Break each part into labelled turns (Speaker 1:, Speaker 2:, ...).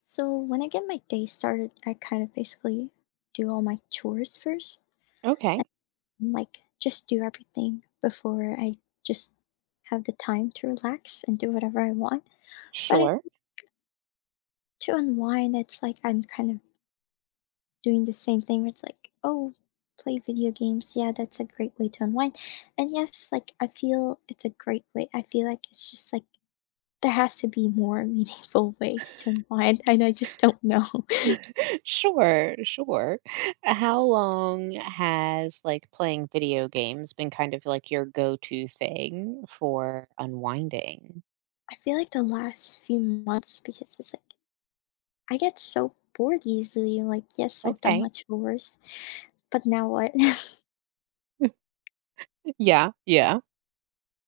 Speaker 1: So when I get my day started, I kind of basically do all my chores first
Speaker 2: Okay.
Speaker 1: and like just do everything before I just have the time to relax and do whatever I want. But if
Speaker 2: Sure.
Speaker 1: to unwind, it's like I'm kind of doing the same thing where it's like, oh, play video games. Yeah, that's a great way to unwind. And yes, like I feel it's a great way. I feel like it's just like there has to be more meaningful ways to unwind, and I just don't know.
Speaker 2: Sure, sure. How long has like playing video games been kind of like your go-to thing for unwinding?
Speaker 1: I feel like the last few months because it's like I get so bored easily. I'm like, yes, I've done
Speaker 2: Okay.
Speaker 1: much worse, but now what?
Speaker 2: Yeah, yeah.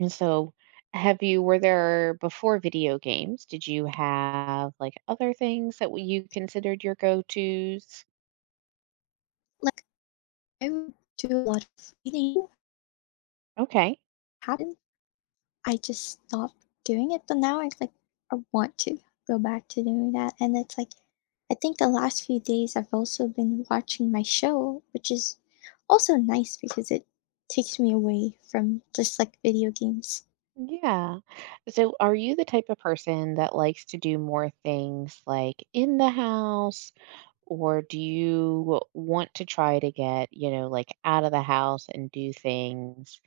Speaker 2: And so have you were there before video games, did you have like other things that you considered your go-tos?
Speaker 1: like I would do a lot of reading.
Speaker 2: Okay.
Speaker 1: Happened. I just stopped doing it, but now I like I want to go back to doing that, and it's like I think the last few days I've also been watching my show, which is also nice because it takes me away from just like video games.
Speaker 2: Yeah. So are you the type of person that likes to do more things like in the house, or do you want to try to get, you know, like out of the house and do things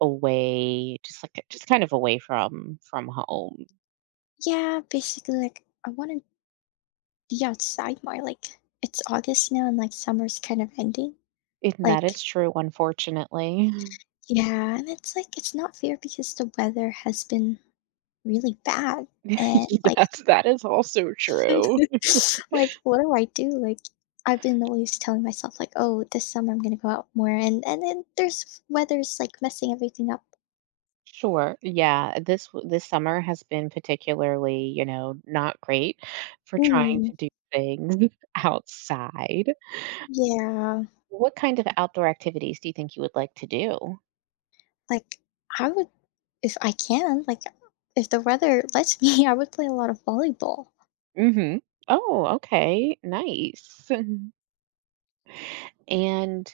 Speaker 2: away, just like just kind of away from home?
Speaker 1: Yeah, basically like I want to be outside more, like, it's August now and, like, summer's kind of ending,
Speaker 2: And that
Speaker 1: like.
Speaker 2: is true, unfortunately.
Speaker 1: Yeah, and it's like, it's not fair because the weather has been really bad, and, like,
Speaker 2: Yes, that is also true.
Speaker 1: like, what do I do? Like, I've been always telling myself, like, "Oh, this summer I'm gonna go out more," and then there's weather's, like, messing everything up.
Speaker 2: Sure, yeah, this this summer has been particularly, you know, not great for trying
Speaker 1: Mm,
Speaker 2: to do things outside.
Speaker 1: yeah,
Speaker 2: What kind of outdoor activities do you think you would like to do?
Speaker 1: like, I would if I can, like, if the weather lets me, I would play a lot of volleyball.
Speaker 2: Mhm. Oh, okay. Nice. And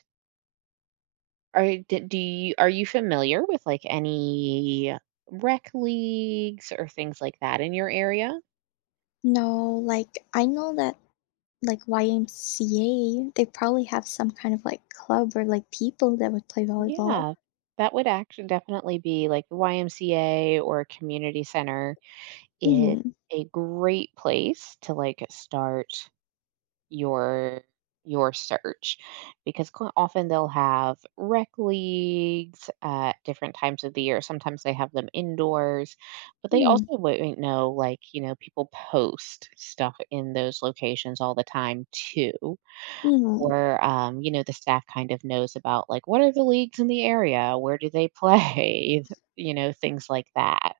Speaker 2: are d- do you are you familiar with like any rec leagues or things like that in your area?
Speaker 1: No, like, I know that like YMCA, they probably have some kind of like club or like people that would play volleyball.
Speaker 2: Yeah, that would actually definitely be like the YMCA or community center is
Speaker 1: Mhm,
Speaker 2: a great place to like start your your search because quite often they'll have rec leagues at different times of the year. Sometimes they have them indoors, but they
Speaker 1: mhm,
Speaker 2: also wouldn't know like, you know, people post stuff in those locations all the time too.
Speaker 1: mhm.
Speaker 2: Or you know, the staff kind of knows about like what are the leagues in the area? Where do they play? You know, things like that.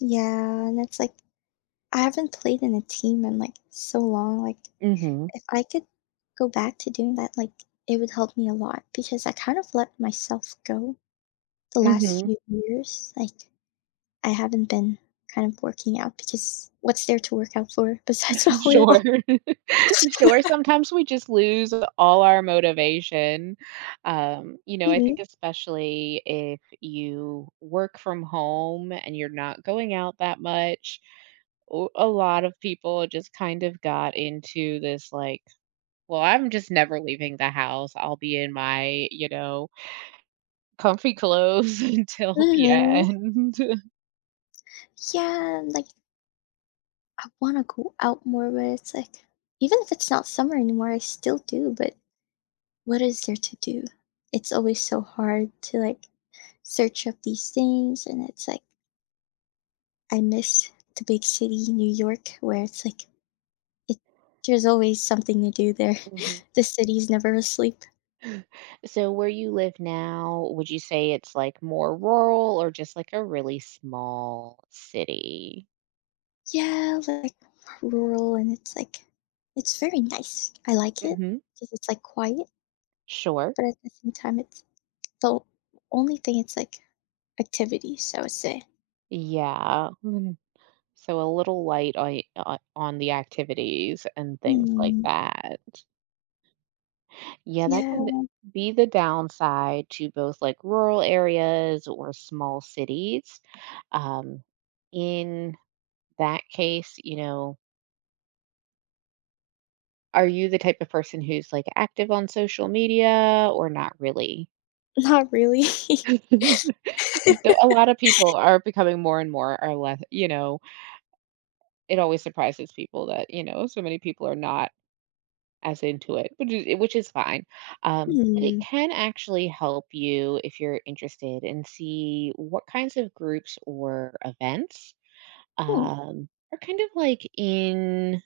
Speaker 1: Yeah, and it's like I haven't played in a team in like so long. Like
Speaker 2: Mhm.
Speaker 1: if I could go back to doing that, like it would help me a lot because I kind of let myself go the last
Speaker 2: Mhm.
Speaker 1: few years. Like I haven't been kind of working out because what's there to work out for besides volleyball?
Speaker 2: Sure. Sure, sometimes we just lose all our motivation. You know, I
Speaker 1: Mhm,
Speaker 2: think especially if you work from home and you're not going out that much, o a lot of people just kind of got into this, like, "Well, I'm just never leaving the house. I'll be in my, you know, comfy clothes until the
Speaker 1: mhm.
Speaker 2: end."
Speaker 1: Yeah, like I want to go out more, but it's like, even if it's not summer anymore, I still do. But what is there to do? It's always so hard to like search up these things. And it's like, I miss the big city, New York, where it's like, it, there's always something to do there. The city's never asleep.
Speaker 2: So where you live now, would you say it's like more rural or just like a really small city?
Speaker 1: Yeah, like rural. And it's like, it's very nice. I like it
Speaker 2: Hmm.
Speaker 1: because it's like quiet.
Speaker 2: Sure.
Speaker 1: But at the same time, it's the only thing it's like activity, so I would say.
Speaker 2: Yeah. Mm. So a little light on the activities and things like
Speaker 1: Hmm.
Speaker 2: that. Yeah, that can
Speaker 1: Yeah,
Speaker 2: be the downside to both like rural areas or small cities. Um, in that case, you know, are you the type of person who's like active on social media or not really?
Speaker 1: not really.
Speaker 2: So a lot of people are becoming more and more are less, you know, it always surprises people that, you know, so many people are not as into it, which is fine. But it
Speaker 1: Hmm,
Speaker 2: can actually help you if you're interested and see what kinds of groups or events
Speaker 1: hmm,
Speaker 2: are kind of like in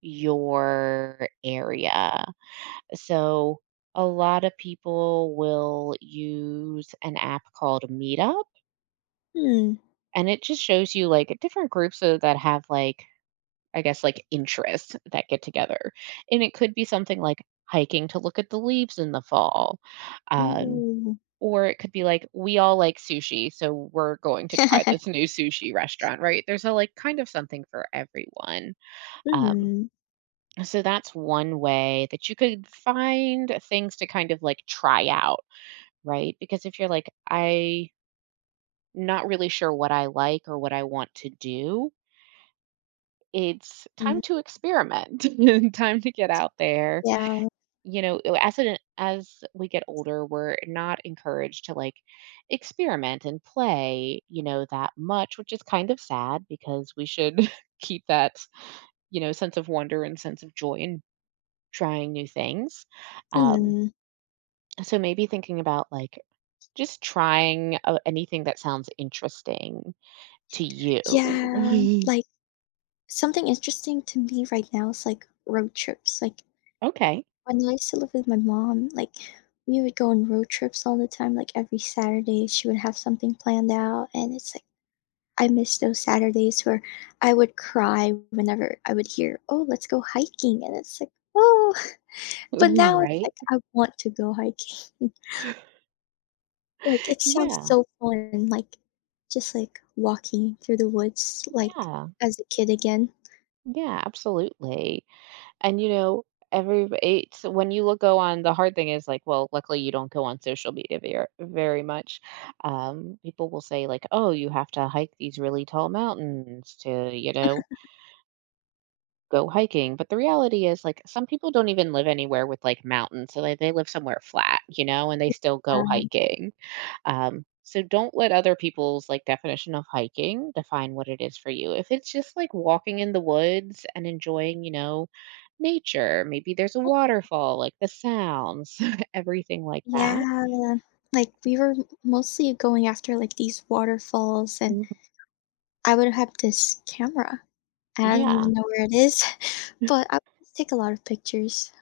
Speaker 2: your area. So a lot of people will use an app called Meetup.
Speaker 1: hmm,
Speaker 2: And it just shows you, like, different groups, that have, like, I guess, like, interests that get together. And it could be something like hiking to look at the leaves in the fall, um,
Speaker 1: ooh.
Speaker 2: or it could be like, "We all like sushi, so we're going to try this new sushi restaurant," right? There's a, like, kind of something for everyone. Um,
Speaker 1: Mhm,
Speaker 2: so that's one way that you could find things to kind of, like, try out, right? Because if you're like, "I not really sure what I like or what I want to do," it's
Speaker 1: mm,
Speaker 2: time to experiment, time to get out there.
Speaker 1: yeah,
Speaker 2: You know, as we get older, we're not encouraged to, like, experiment and play, you know, that much, which is kind of sad because we should keep that, you know, sense of wonder and sense of joy in trying new things. Um,
Speaker 1: hmm,
Speaker 2: so maybe thinking about, like, just trying, anything that sounds interesting to you.
Speaker 1: yeah, like, something interesting to me right now is, like, road trips, like,
Speaker 2: Okay.
Speaker 1: when I used to live with my mom, like, we would go on road trips all the time, like, every Saturday, she would have something planned out, and it's like, I miss those Saturdays where I would cry whenever I would hear, "Oh, let's go hiking," and it's like, "Oh." But now it's
Speaker 2: Right?
Speaker 1: like I want to go hiking. Like, it sounds
Speaker 2: Yeah,
Speaker 1: so fun, like, just, like, walking through the woods, like,
Speaker 2: yeah.
Speaker 1: as a kid again.
Speaker 2: Yeah, absolutely. And you know, every it's when you look go on, the hard thing is like, well, luckily you don't go on social media very, very much. People will say like, oh, you have to hike these really tall mountains to, you know, go hiking. But the reality is like some people don't even live anywhere with like mountains, so they live somewhere flat, you know, and they still go
Speaker 1: Yeah.
Speaker 2: hiking. So don't let other people's like definition of hiking define what it is for you. If it's just like walking in the woods and enjoying, you know, nature, maybe there's a waterfall, like the sounds, everything like that.
Speaker 1: Yeah, like, we were mostly going after, like, these waterfalls, and
Speaker 2: Mhm.
Speaker 1: I would have this camera. I don't
Speaker 2: Yeah.
Speaker 1: even know where it is, but I would take a lot of pictures.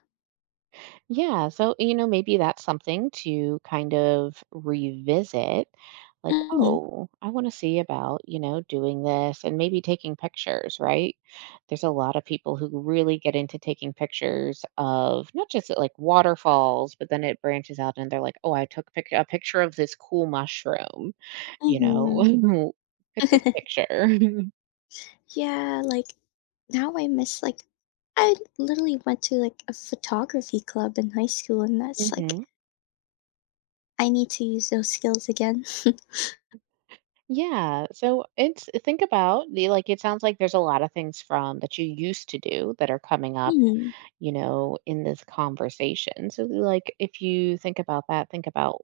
Speaker 2: Yeah, so you know, maybe that's something to kind of revisit. Like,
Speaker 1: Mhm,
Speaker 2: oh, I want to see about, you know, doing this and maybe taking pictures, right? There's a lot of people who really get into taking pictures of not just like waterfalls, but then it branches out and they're like, oh, I took a picture of this cool mushroom, you know,
Speaker 1: mhm.
Speaker 2: look at this picture.
Speaker 1: Yeah, like now I miss like I literally went to like a photography club in high school and that's like
Speaker 2: Hmm.
Speaker 1: I need to use those skills again.
Speaker 2: Yeah. So it's think about the like it sounds like there's a lot of things from that you used to do that are coming up,
Speaker 1: Mm,
Speaker 2: you know, in this conversation. So like if you think about that, think about,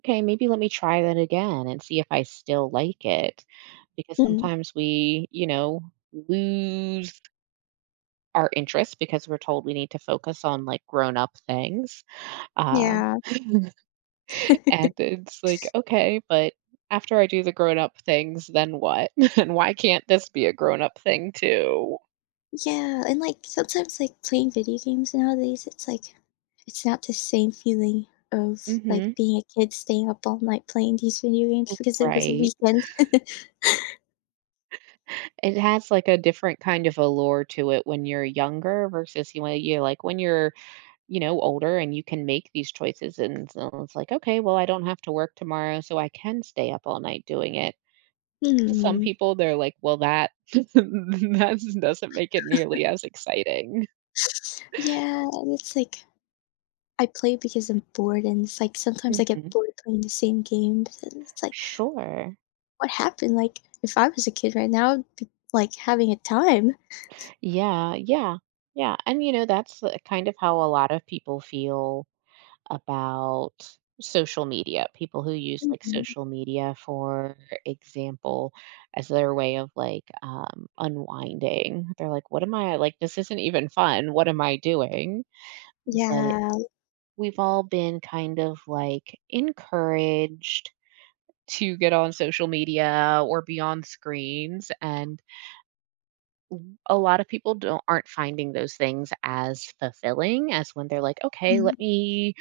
Speaker 2: okay, maybe let me try that again and see if I still like it. Because
Speaker 1: mm,
Speaker 2: sometimes we, you know, lose our interest because we're told we need to focus on like grown up things. Uh
Speaker 1: yeah.
Speaker 2: And it's like, okay, but after I do the grown up things, then what? And why can't this be a grown up thing too?
Speaker 1: Yeah, and like sometimes like playing video games nowadays, it's like it's not the same feeling of like
Speaker 2: Hmm.
Speaker 1: being a kid staying up all night playing these video games because it was a
Speaker 2: Right.
Speaker 1: weekend.
Speaker 2: It has like a different kind of allure to it when you're younger versus you know, you know, older and you can make these choices and so it's like, okay, well, I don't have to work tomorrow, so I can stay up all night doing it. To some
Speaker 1: Hmm.
Speaker 2: people they're like, well, that that doesn't make it nearly as exciting.
Speaker 1: Yeah, and it's like I play because I'm bored and it's like sometimes I get
Speaker 2: Hmm.
Speaker 1: bored playing the same games and it's like,
Speaker 2: Sure.
Speaker 1: what happened? Like, if I was a kid right now, I'd be, like, having a time.
Speaker 2: Yeah, yeah, yeah. And you know, that's kind of how a lot of people feel about social media. People who use like
Speaker 1: Mhm.
Speaker 2: social media, for example, as their way of like unwinding. They're like, what am I like? This isn't even fun. What am I doing? But
Speaker 1: Yeah.
Speaker 2: we've all been kind of like encouraged to get on social media or be on screens, and a lot of people don't aren't finding those things as fulfilling as when they're like, okay,
Speaker 1: Mhm.
Speaker 2: let me,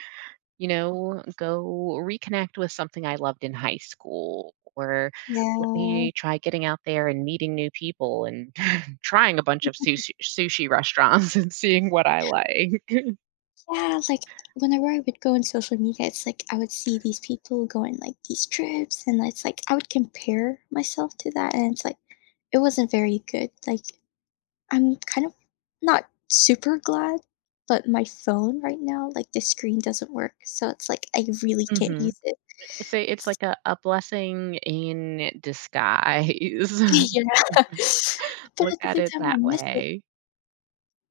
Speaker 2: you know, go reconnect with something I loved in high school, or let
Speaker 1: Yeah.
Speaker 2: me try getting out there and meeting new people and trying a bunch of sushi restaurants and seeing what I like.
Speaker 1: Yeah, like, whenever I would go on social media, it's like I would see these people going, like, these trips, and it's like I would compare myself to that, and it's like it wasn't very good. Like, I'm kind of not super glad, but my phone right now, like, the screen doesn't work, so it's like I really can't
Speaker 2: Hmm.
Speaker 1: use it.
Speaker 2: Say it's like a blessing in disguise.
Speaker 1: Yeah. But
Speaker 2: Look
Speaker 1: at the
Speaker 2: at
Speaker 1: same
Speaker 2: it
Speaker 1: time, I
Speaker 2: that
Speaker 1: miss it.
Speaker 2: way.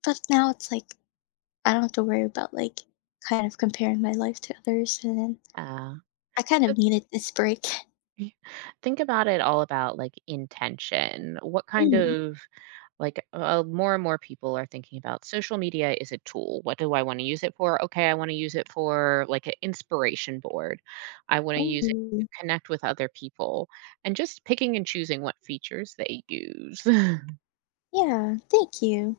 Speaker 1: But now it's like, I don't have to worry about, like, kind of comparing my life to others, and
Speaker 2: Uh,
Speaker 1: I kind of needed this break.
Speaker 2: y- think about it all about, like, intention. What kind
Speaker 1: Mhm.
Speaker 2: of like, more and more people are thinking about social media is a tool. What do I wanna use it for? Okay, I wanna use it for, like, an inspiration board. I wanna use it to
Speaker 1: Ooh.
Speaker 2: connect with other people, and just picking and choosing what features they use.
Speaker 1: Yeah, thank you.